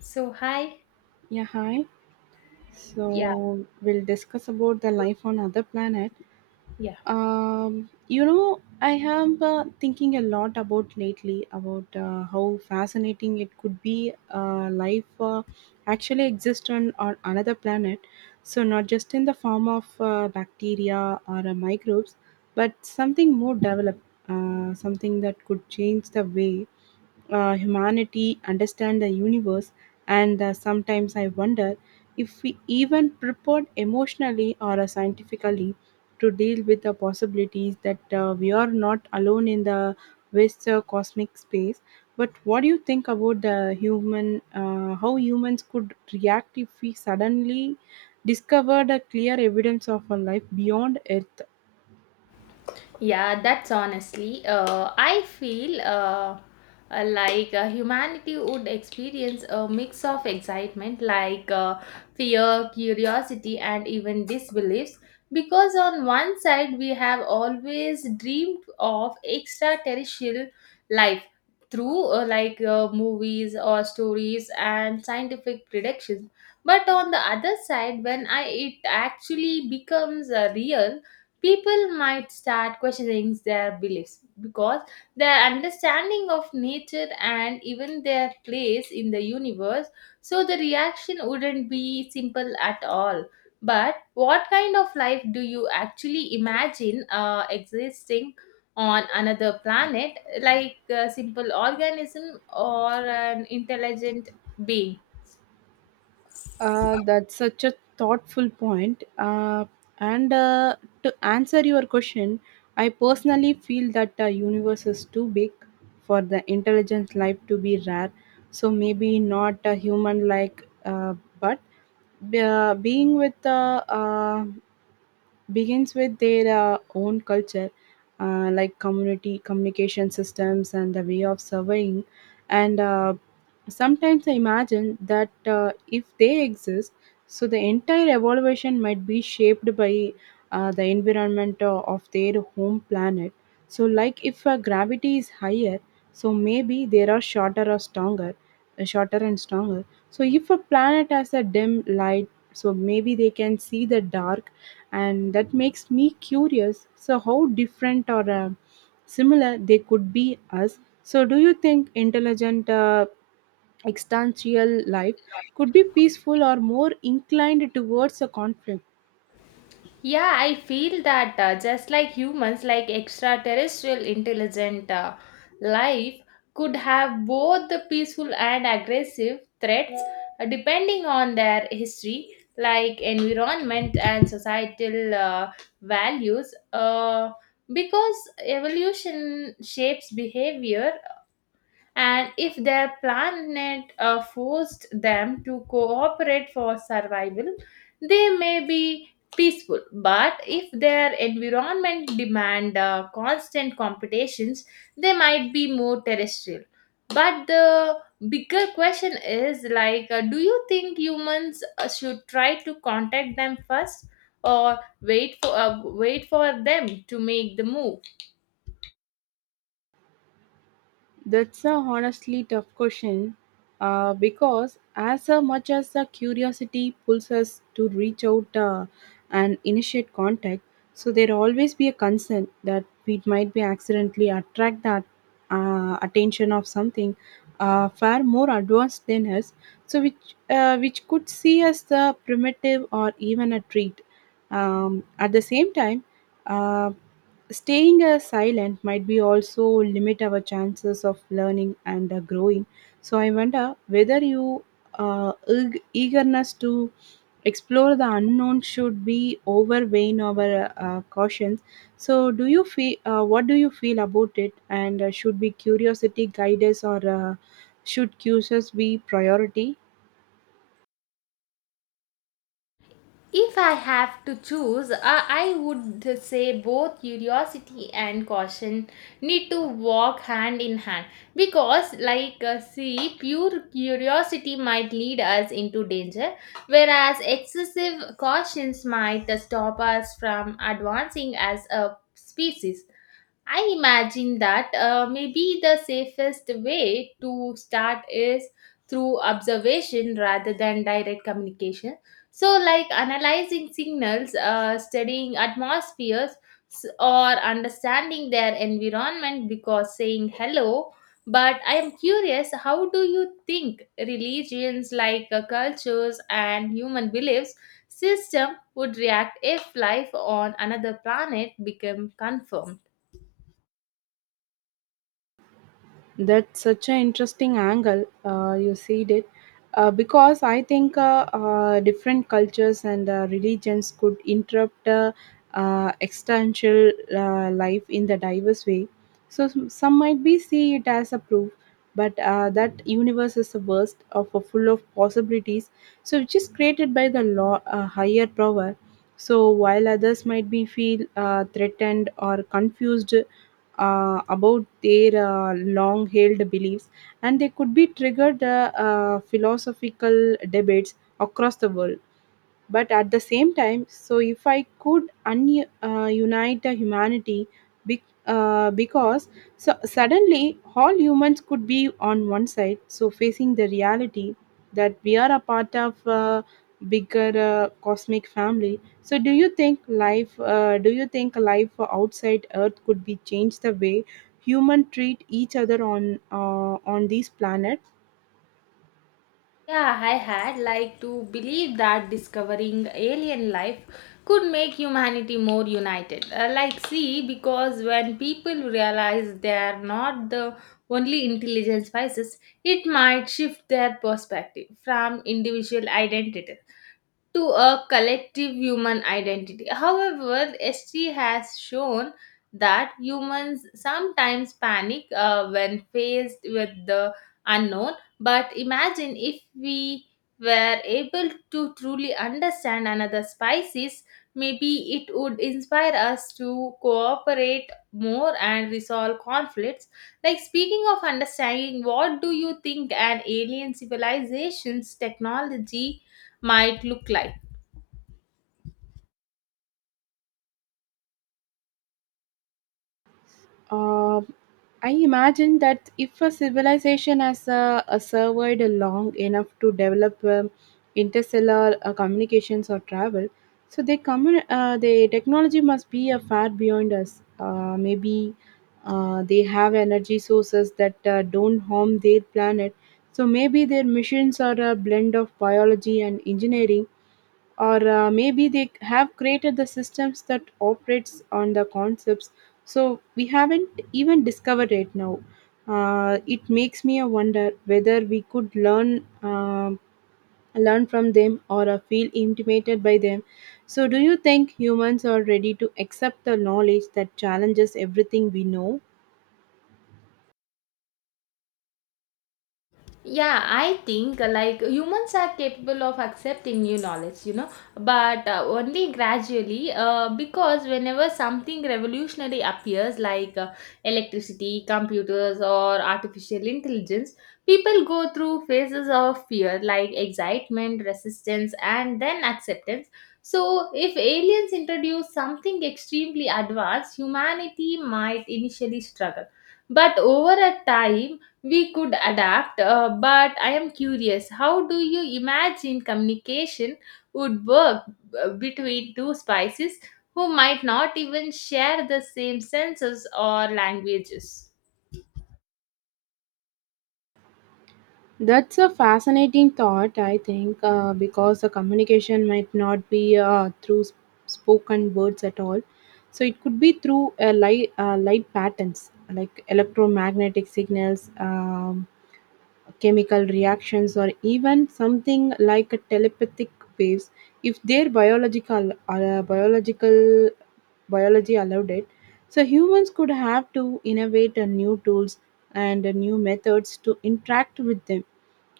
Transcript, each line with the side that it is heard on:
left: So hi,
right: Yeah, hi.
left: yeah,
right: So we'll discuss about the life on other planet.
left: yeah.
right: I have thinking a lot about lately about how fascinating it could be life actually exist on another planet. So not just in the form of bacteria or microbes, but something more developed, something that could change the way humanity understand the universe and sometimes I wonder if we even prepared emotionally or scientifically to deal with the possibilities that we are not alone in the vast cosmic space. But what do you think about the human how humans could react if we suddenly discovered a clear evidence of a life beyond earth?
left: yeah, that's honestly. I feel like humanity would experience a mix of excitement, like fear, curiosity, and even disbeliefs. Because on one side, we have always dreamed of extraterrestrial life through like movies or stories and scientific predictions. But on the other side, when I it actually becomes real, people might start questioning their beliefs because their understanding of nature and even their place in the universe, so the reaction wouldn't be simple at all. But what kind of life do you actually imagine existing on another planet, like a simple organism or an intelligent being?
right: That's such a thoughtful point. And To answer your question, I personally feel that the universe is too big for the intelligent life to be rare. So maybe not a human like, but being with the begins with their own culture, like community communication systems and the way of surveying. And sometimes I imagine that if they exist, so the entire evaluation might be shaped by the environment of their home planet. So like if gravity is higher, so maybe they are shorter or stronger, shorter and stronger. So if a planet has a dim light, so maybe they can see the dark, and that makes me curious. So how different or similar they could be us? So do you think intelligent existential life could be peaceful or more inclined towards a conflict?
left: Yeah, I feel that just like humans, like extraterrestrial intelligent life could have both the peaceful and aggressive threats depending on their history, like environment and societal values. Because evolution shapes behavior, and if their planet forced them to cooperate for survival, they may be peaceful. But if their environment demand constant competitions, they might be more terrestrial. But the bigger question is like, do you think humans should try to contact them first, or wait for them to make the move?
right: That's a honestly tough question, because as much as the curiosity pulls us to reach out and initiate contact, so there always be a concern that we might be accidentally attract that attention of something far more advanced than us, so which could see us primitive or even a treat. At the same time, uh, staying silent might be also limit our chances of learning and growing. So I wonder whether you eagerness to explore the unknown should be overweighing our cautions. So do you feel? What do you feel about it? And should be curiosity guide us, or should curiosity be priority?
left: If I have to choose, I would say both curiosity and caution need to walk hand in hand because, like, see, pure curiosity might lead us into danger, whereas excessive cautions might stop us from advancing as a species. I imagine that maybe the safest way to start is through observation rather than direct communication. So, like analyzing signals, studying atmospheres, or understanding their environment because saying hello. But I am curious, how do you think religions, like cultures and human beliefs system, would react if life on another planet became confirmed?
right: That's such an interesting angle you said it, because I think different cultures and religions could interrupt existential life in the diverse way. So some might be see it as a proof, but that universe is a burst of a full of possibilities, so which is created by the law higher power. So while others might be feel threatened or confused about their long held beliefs, and they could be triggered philosophical debates across the world. But at the same time, so if I could unite the humanity, because so suddenly all humans could be on one side, so facing the reality that we are a part of a bigger cosmic family. So do you think life do you think life outside earth could be changed the way human treat each other on this planet?
left: Yeah, I had like to believe that discovering alien life could make humanity more united. Like, see, because when people realize they are not the only intelligent species, it might shift their perspective from individual identity to a collective human identity. However, ST has shown that humans sometimes panic when faced with the unknown. But imagine if we were able to truly understand another species, maybe it would inspire us to cooperate more and resolve conflicts. Like, speaking of understanding, what do you think an alien civilization's technology might look like?
right: Uh, I imagine that if a civilization has survived long enough to develop interstellar communications or travel, so they come. The technology must be far beyond us. Maybe they have energy sources that don't harm their planet. So maybe their missions are a blend of biology and engineering, or maybe they have created the systems that operates on the concepts so we haven't even discovered it now. Uh, it makes me a wonder whether we could learn um learn from them or feel intimidated by them. So do you think humans are ready to accept the knowledge that challenges everything we know?
left: Yeah, I think like humans are capable of accepting new knowledge, you know, but only gradually, because whenever something revolutionary appears, like electricity, computers, or artificial intelligence, people go through phases of fear, like excitement, resistance, and then acceptance. So if aliens introduce something extremely advanced, humanity might initially struggle, but over a time we could adapt. But I am curious, how do you imagine communication would work between two spices who might not even share the same senses or languages?
right: That's a fascinating thought, I think, because the communication might not be through spoken words at all. So it could be through a light, light patterns like electromagnetic signals, chemical reactions, or even something like a telepathic waves, if their biological biological biology allowed it. So humans could have to innovate new tools and new methods to interact with them.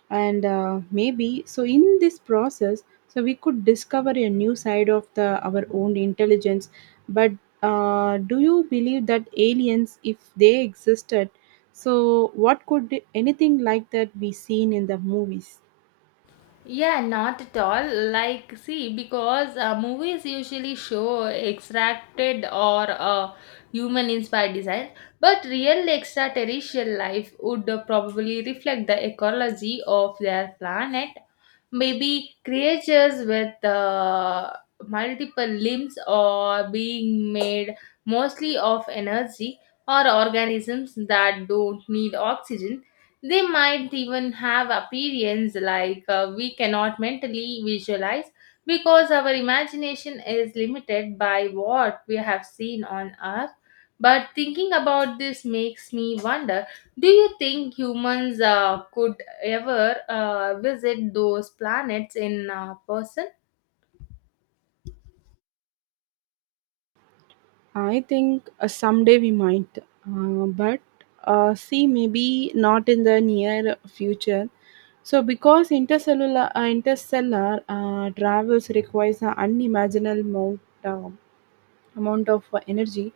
right: And maybe so in this process, so we could discover a new side of the our own intelligence. But do you believe that aliens if they existed, so what could anything like that be seen in the movies?
left: Yeah, not at all. Like, see, because movies usually show extracted or human inspired designs, but real extraterrestrial life would probably reflect the ecology of their planet. Maybe creatures with multiple limbs, or being made mostly of energy, or organisms that don't need oxygen. They might even have appearance like we cannot mentally visualize, because our imagination is limited by what we have seen on Earth. But thinking about this makes me wonder, do you think humans could ever visit those planets in person?
right: I think someday we might, but see maybe not in the near future, so, because intercellular interstellar travels requires an unimaginable amount of energy,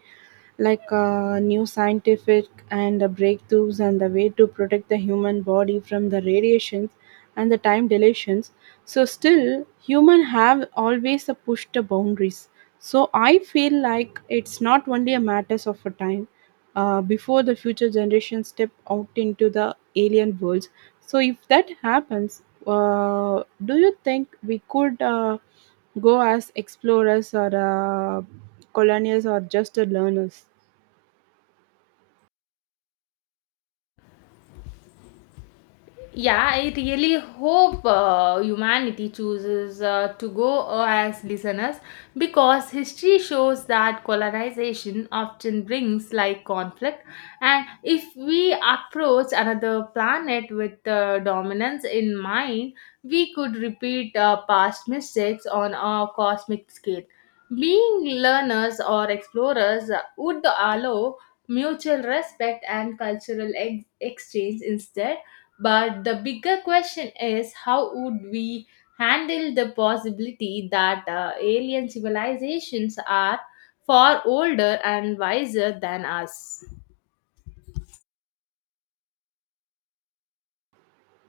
right: like new scientific and breakthroughs and the way to protect the human body from the radiations and the time dilations. So still human have always pushed the boundaries, so I feel like it's not only a matters of a time before the future generations step out into the alien worlds. So if that happens, do you think we could go as explorers or colonials or just learners?
left: Yeah, I really hope humanity chooses to go as listeners, because history shows that colonization often brings like conflict, and if we approach another planet with dominance in mind, we could repeat past mistakes on a cosmic scale. Being learners or explorers would allow mutual respect and cultural exchange instead. But the bigger question is, how would we handle the possibility that alien civilizations are far older and wiser than us?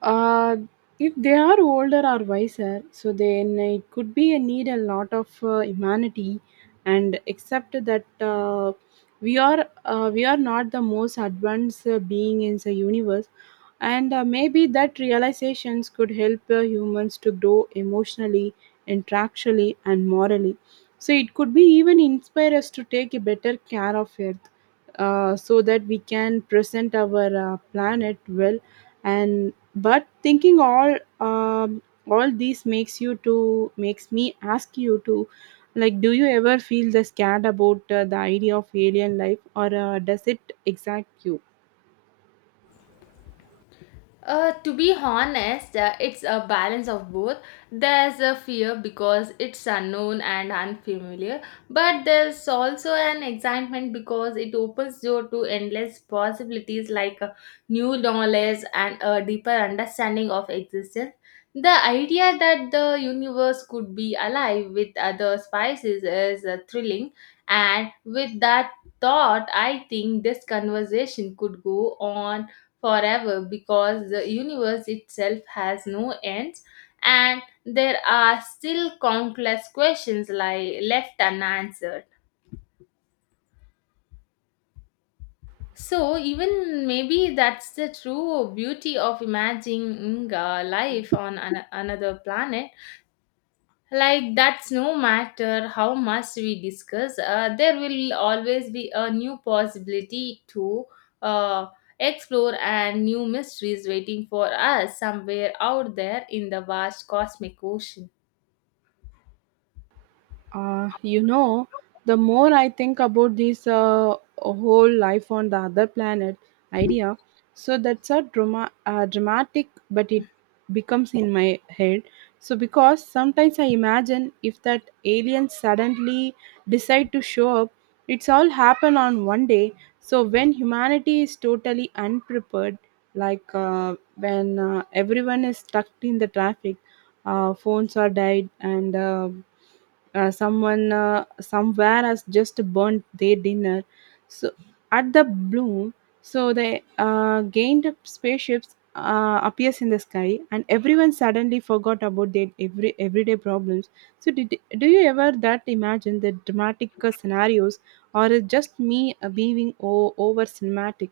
right: Uh, if they are older or wiser, so then it could be a need a lot of humanity and accept that we are not the most advanced being in the universe. And maybe that realizations could help humans to grow emotionally, intellectually, and morally. So it could be even inspire us to take a better care of Earth, so that we can present our planet well. And but thinking all these makes you to makes me ask you to, like, do you ever feel the scared about the idea of alien life, or does it excite you?
left: To be honest, it's a balance of both. There's a fear because it's unknown and unfamiliar, but there's also an excitement because it opens door to endless possibilities, like new knowledge and a deeper understanding of existence. The idea that the universe could be alive with other species is thrilling, and with that thought, I think this conversation could go on forever, because the universe itself has no ends, and there are still countless questions like left unanswered. So even maybe that's the true beauty of imagining a life on another planet, like that's no matter how much we discuss, there will always be a new possibility to uh, explore, and new mysteries waiting for us somewhere out there in the vast cosmic ocean.
right: You know, the more I think about this whole life on the other planet idea, so that's a dramatic, but it becomes in my head. So because sometimes I imagine if that aliens suddenly decide to show up, it's all happen on one day. So when humanity is totally unprepared, like when everyone is stuck in the traffic, phones are died, and someone somewhere has just burnt their dinner, so at the bloom, so the gained spaceships appears in the sky, and everyone suddenly forgot about their everyday problems. So did do you ever that imagine the dramatic scenarios, or is just me over cinematic?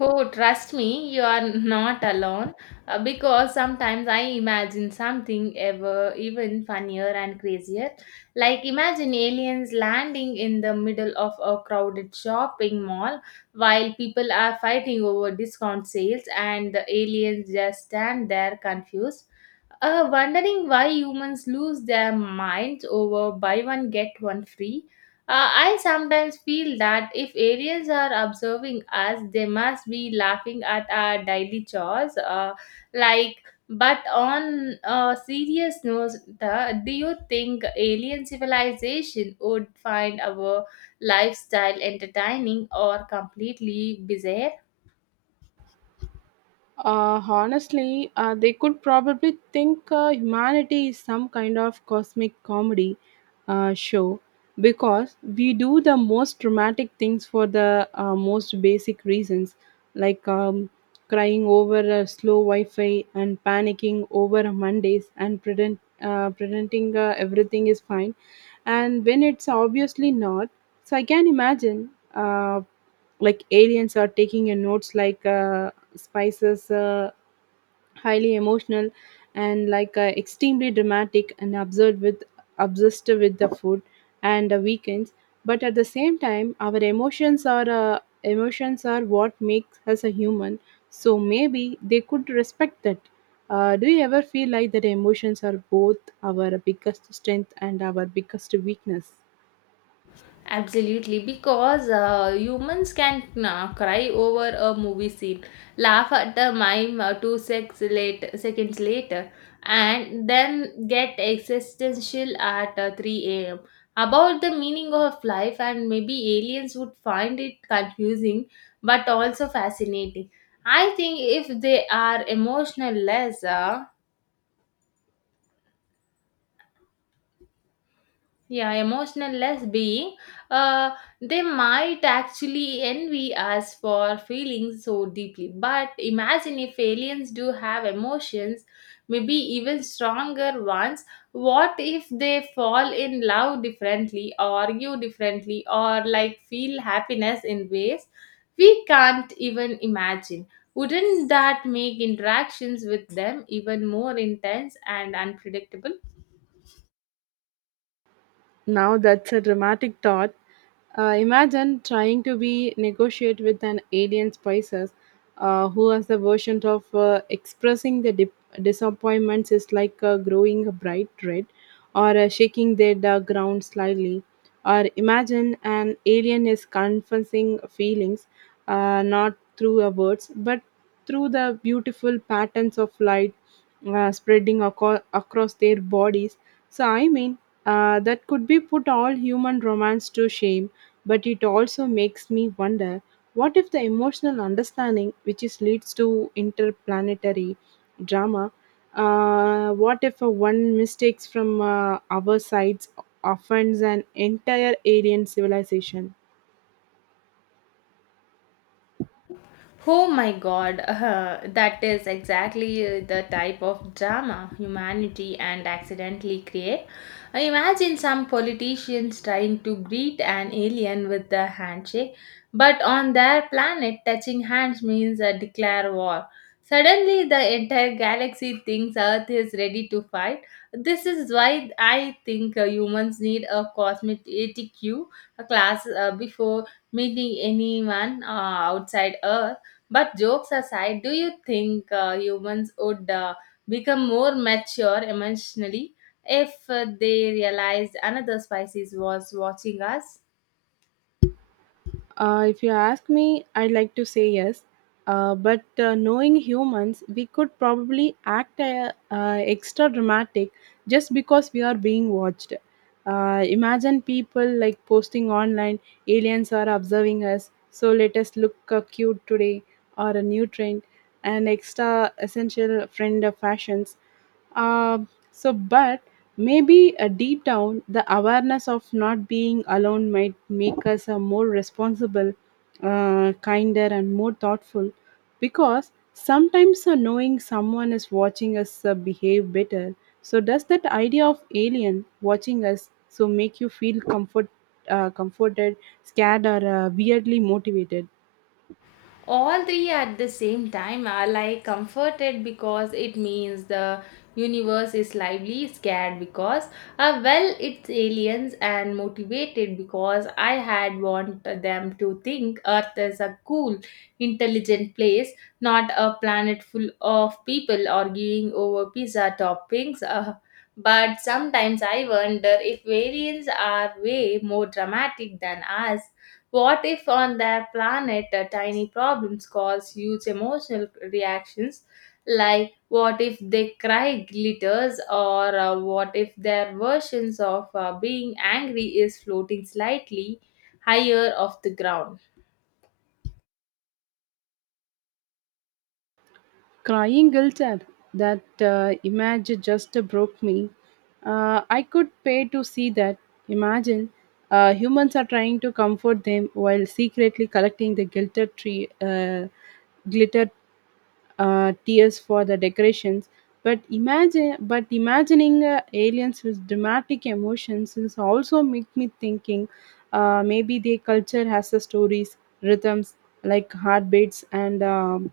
left: Oh, trust me, you are not alone, because sometimes I imagine something ever even funnier and crazier. Like imagine aliens landing in the middle of a crowded shopping mall while people are fighting over discount sales, and the aliens just stand there confused, wondering why humans lose their minds over buy one get one free. I sometimes feel that if aliens are observing us, they must be laughing at our daily chores. Like, but on a serious note, the, do you think alien civilization would find our lifestyle entertaining or completely bizarre?
right: Honestly, they could probably think humanity is some kind of cosmic comedy show, because we do the most dramatic things for the most basic reasons, like crying over a slow Wi Fi and panicking over Mondays and pretending everything is fine. And when it's obviously not, so I can imagine like aliens are taking your notes like spices. Highly emotional and like extremely dramatic and absurd with obsessed with the food and the weekends. But at the same time our emotions are what makes us a human, so maybe they could respect that. Do you ever feel like that emotions are both our biggest strength and our biggest weakness?
left: Absolutely, because humans can cry over a movie scene, laugh at the mime two secs late, seconds later, and then get existential at 3 a.m. about the meaning of life, and maybe aliens would find it confusing but also fascinating. I think if they are emotional less, yeah, emotional less being, uh, they might actually envy us for feeling so deeply. But imagine if aliens do have emotions, maybe even stronger ones. What if they fall in love differently, argue differently, or like feel happiness in ways we can't even imagine? Wouldn't that make interactions with them even more intense and unpredictable?
right: Now that's a dramatic thought. Imagine trying to be negotiate with an alien spices who has the version of expressing the disappointments is like growing a bright red or shaking the ground slightly. Or imagine an alien is confessing feelings not through a words but through the beautiful patterns of light spreading across their bodies. So I mean, that could be put all human romance to shame, but it also makes me wonder what if the emotional understanding which is leads to interplanetary drama, what if a one mistakes from our sides offends an entire alien civilization?
left: Oh my god, that is exactly the type of drama humanity and accidentally create. Imagine some politicians trying to greet an alien with the handshake, but on their planet, touching hands means a declare war. Suddenly, the entire galaxy thinks Earth is ready to fight. This is why I think humans need a cosmic ATQ class before meeting anyone outside Earth. But jokes aside, do you think humans would become more mature emotionally if they realized another species was watching us?
right: If you ask me, I'd like to say yes. But knowing humans, we could probably act extra dramatic just because we are being watched. Imagine people like posting online, aliens are observing us, so let us look cute today, or a new trend, and extra essential friend of fashions. Uh, so, but Maybe deep down, the awareness of not being alone might make us a more responsible, kinder, and more thoughtful. Because sometimes knowing someone is watching us behave better. So does that idea of alien watching us so make you feel comforted, scared, or weirdly motivated?
left: All three at the same time, are like comforted because it means the universe is lively, scared because well it's aliens, and motivated because I had want them to think earth is a cool intelligent place, not a planet full of people arguing over pizza toppings. But sometimes I wonder, if aliens are way more dramatic than us, what if on their planet tiny problems cause huge emotional reactions? Like, what if they cry glitters, or what if their versions of being angry is floating slightly higher off the ground?
right: Crying guilt at that image just broke me. I could pay to see that. Imagine, humans are trying to comfort them while secretly collecting the glitter tree, glitter tears for the decorations. But imagine but imagining aliens with dramatic emotions is also make me thinking. Maybe their culture has the stories rhythms like heartbeats and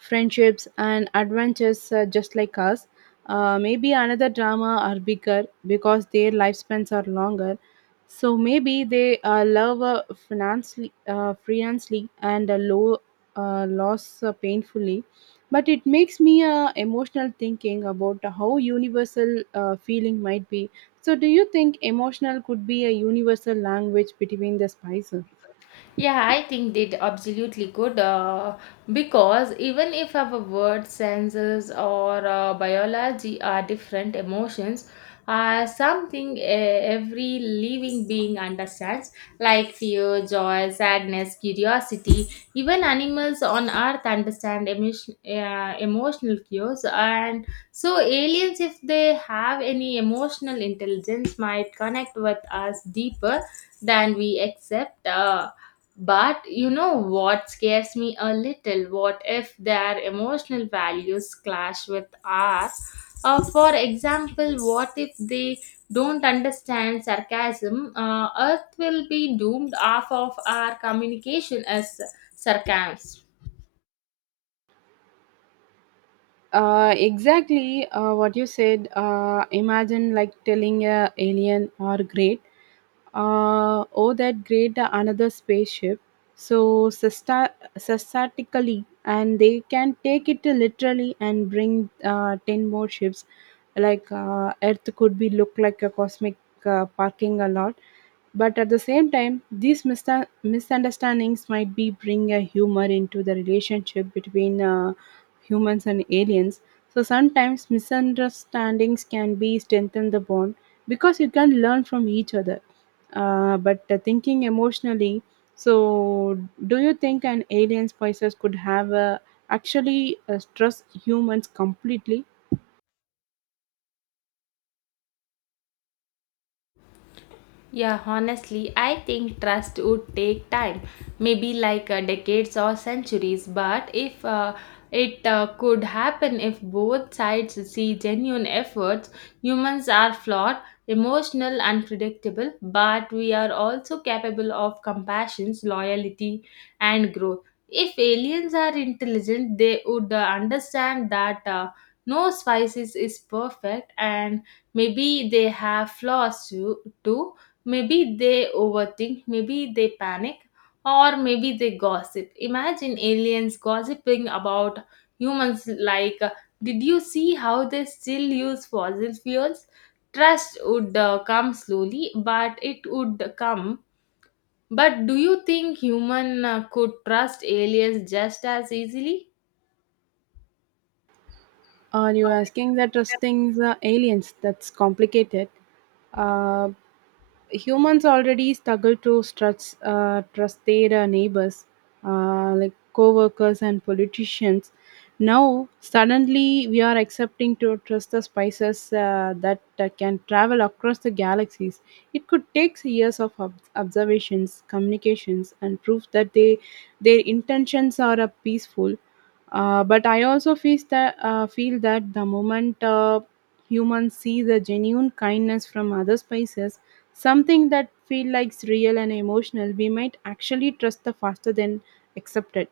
right: friendships, and adventures just like us. Maybe another drama are bigger because their lifespans are longer. So maybe they love financially, freelance-ly, and low loss painfully. But it makes me emotional thinking about how universal feeling might be. So do you think emotional could be a universal language between the spices?
left: Yeah, I think they absolutely could, because even if our words, senses, or biology are different, emotions are something every living being understands, like fear, joy, sadness, curiosity. Even animals on Earth understand emotional cues, and so aliens, if they have any emotional intelligence, might connect with us deeper than we accept. But you know what scares me a little? What if their emotional values clash with ours? For example, what if they don't understand sarcasm? Earth will be doomed, half of our communication as sarcasm.
right: Exactly what you said. Imagine like telling a alien or great, oh that great, another spaceship. So statistically, and they can take it literally and bring 10 more ships. Like, Earth could be look like a cosmic parking a lot. But at the same time, these misunderstandings might be bring a humor into the relationship between humans and aliens. So sometimes misunderstandings can be strengthen the bond because you can learn from each other. But thinking emotionally, so do you think an alien spices could have actually trust humans completely?
left: Yeah, honestly, I think trust would take time, maybe like decades or centuries. But if it could happen if both sides see genuine efforts. Humans are flawed, emotional, unpredictable, but we are also capable of compassion, loyalty, and growth. If aliens are intelligent, they would understand that no species is perfect, and maybe they have flaws too. Maybe they overthink, maybe they panic, or maybe they gossip. Imagine aliens gossiping about humans like, did you see how they still use fossil fuels? Trust would come slowly, but it would come. But do you think human could trust aliens just as easily?
right: Are you asking that trusting the aliens? That's complicated. Uh, Humans already struggle to trust their neighbors, like co-workers and politicians. Now, suddenly, we are accepting to trust the spices that can travel across the galaxies. It could take years of observations, communications, and proof that they their intentions are peaceful, but I also feel that the moment humans see the genuine kindness from other species, something that feel like real and emotional, we might actually trust the faster than accepted.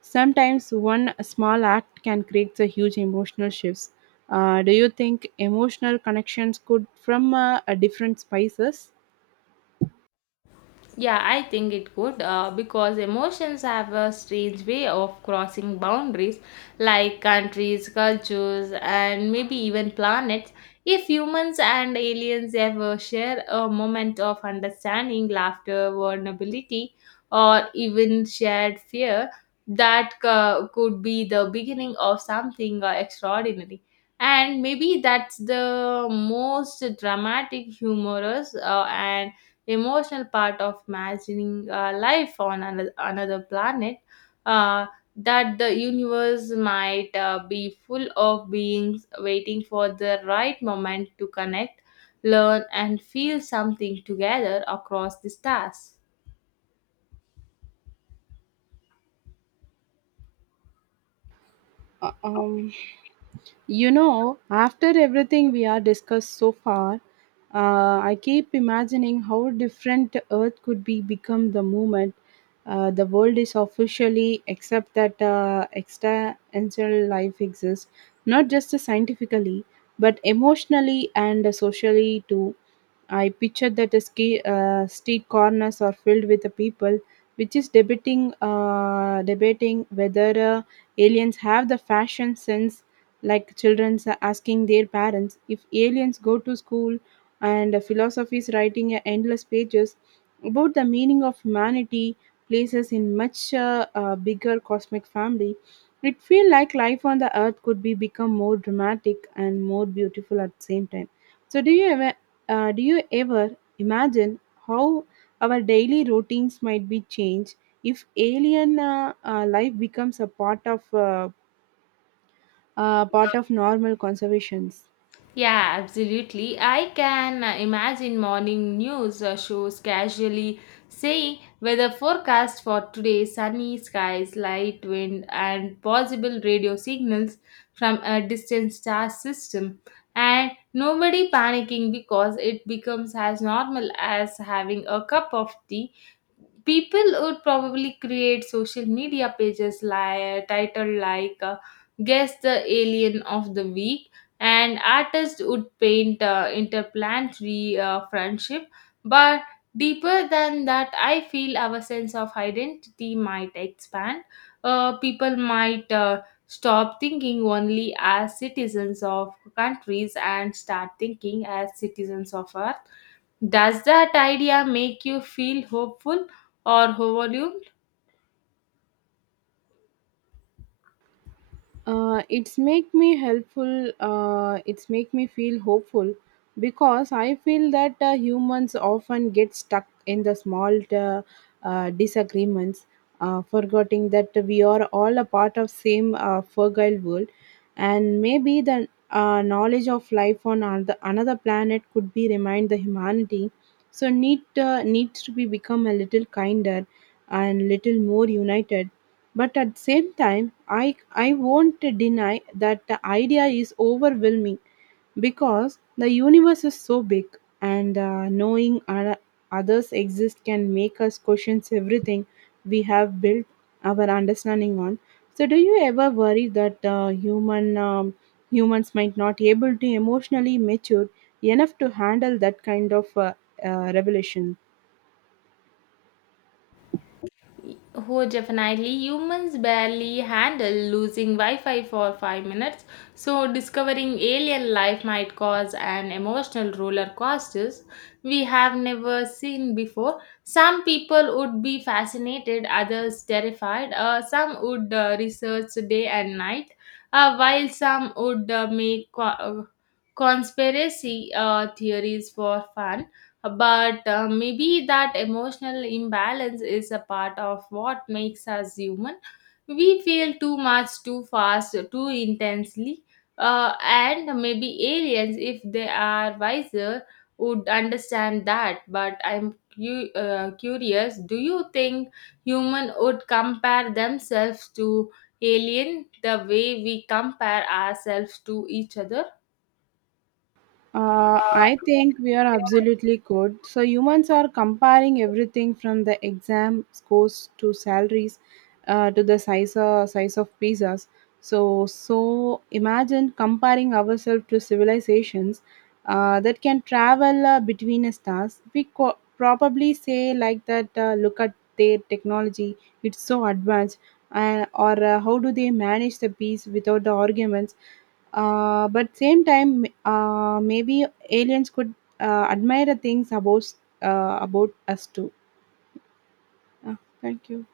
right: Sometimes one small act can create a huge emotional shifts. Do you think emotional connections could from a different spices?
left: Yeah, I think it could, because emotions have a strange way of crossing boundaries, like countries, cultures, and maybe even planets. If humans and aliens ever share a moment of understanding, laughter, vulnerability, or even shared fear, that could be the beginning of something extraordinary. And maybe that's the most dramatic, humorous, and emotional part of imagining life on another planet, uh, that the universe might be full of beings waiting for the right moment to connect, learn, and feel something together across the stars.
right: Uh, um, You know, after everything we are discussed so far, I keep imagining how different Earth could be become the moment the world is officially accept that extraterrestrial life exists, not just scientifically, but emotionally and socially too. I pictured that the street corners are filled with the people, which is debating whether aliens have the fashion sense, like children asking their parents if aliens go to school, and philosophies writing endless pages about the meaning of humanity, places in much bigger cosmic family. It feel like life on the earth could be become more dramatic and more beautiful at the same time. So, do you ever imagine how our daily routines might be changed if alien life becomes a part of normal conservations?
left: Yeah, absolutely. I can imagine morning news shows casually saying, weather forecast for today, sunny skies, light wind, and possible radio signals from a distant star system. And nobody panicking because it becomes as normal as having a cup of tea. People would probably create social media pages like titled like guess the alien of the week, and artists would paint interplanetary friendship. But deeper than that, I feel our sense of identity might expand. People might stop thinking only as citizens of countries and start thinking as citizens of earth. Does that idea make you feel hopeful or overwhelmed?
right: It's make me feel hopeful because I feel that humans often get stuck in the small disagreements, forgetting that we are all a part of same fragile world, and maybe the knowledge of life on another planet could be remind the humanity so needs to be become a little kinder and little more united. But at the same time, I won't deny that the idea is overwhelming, because the universe is so big, and knowing others exist can make us question everything we have built our understanding on. So, do you ever worry that humans might not able to emotionally mature enough to handle that kind of revelation?
left: Oh, definitely. Humans barely handle losing Wi Fi for 5 minutes, so discovering alien life might cause an emotional roller coaster we have never seen before. Some people would be fascinated, others terrified, some would research day and night, while some would make conspiracy theories for fun. But maybe that emotional imbalance is a part of what makes us human. We feel too much, too fast, too intensely, and maybe aliens, if they are wiser, would understand that. But I'm curious, do you think human would compare themselves to alien the way we compare ourselves to each other?
right: I think we are absolutely good. So humans are comparing everything from the exam scores to salaries, to the size of pizzas. So imagine comparing ourselves to civilizations that can travel between the stars. Probably say like that. Look at their technology; it's so advanced. Or how do they manage the peace without the arguments? But Same time, maybe aliens could admire the things about us too. uh, Thank you.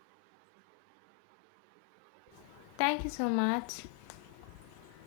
left: Thank you so much.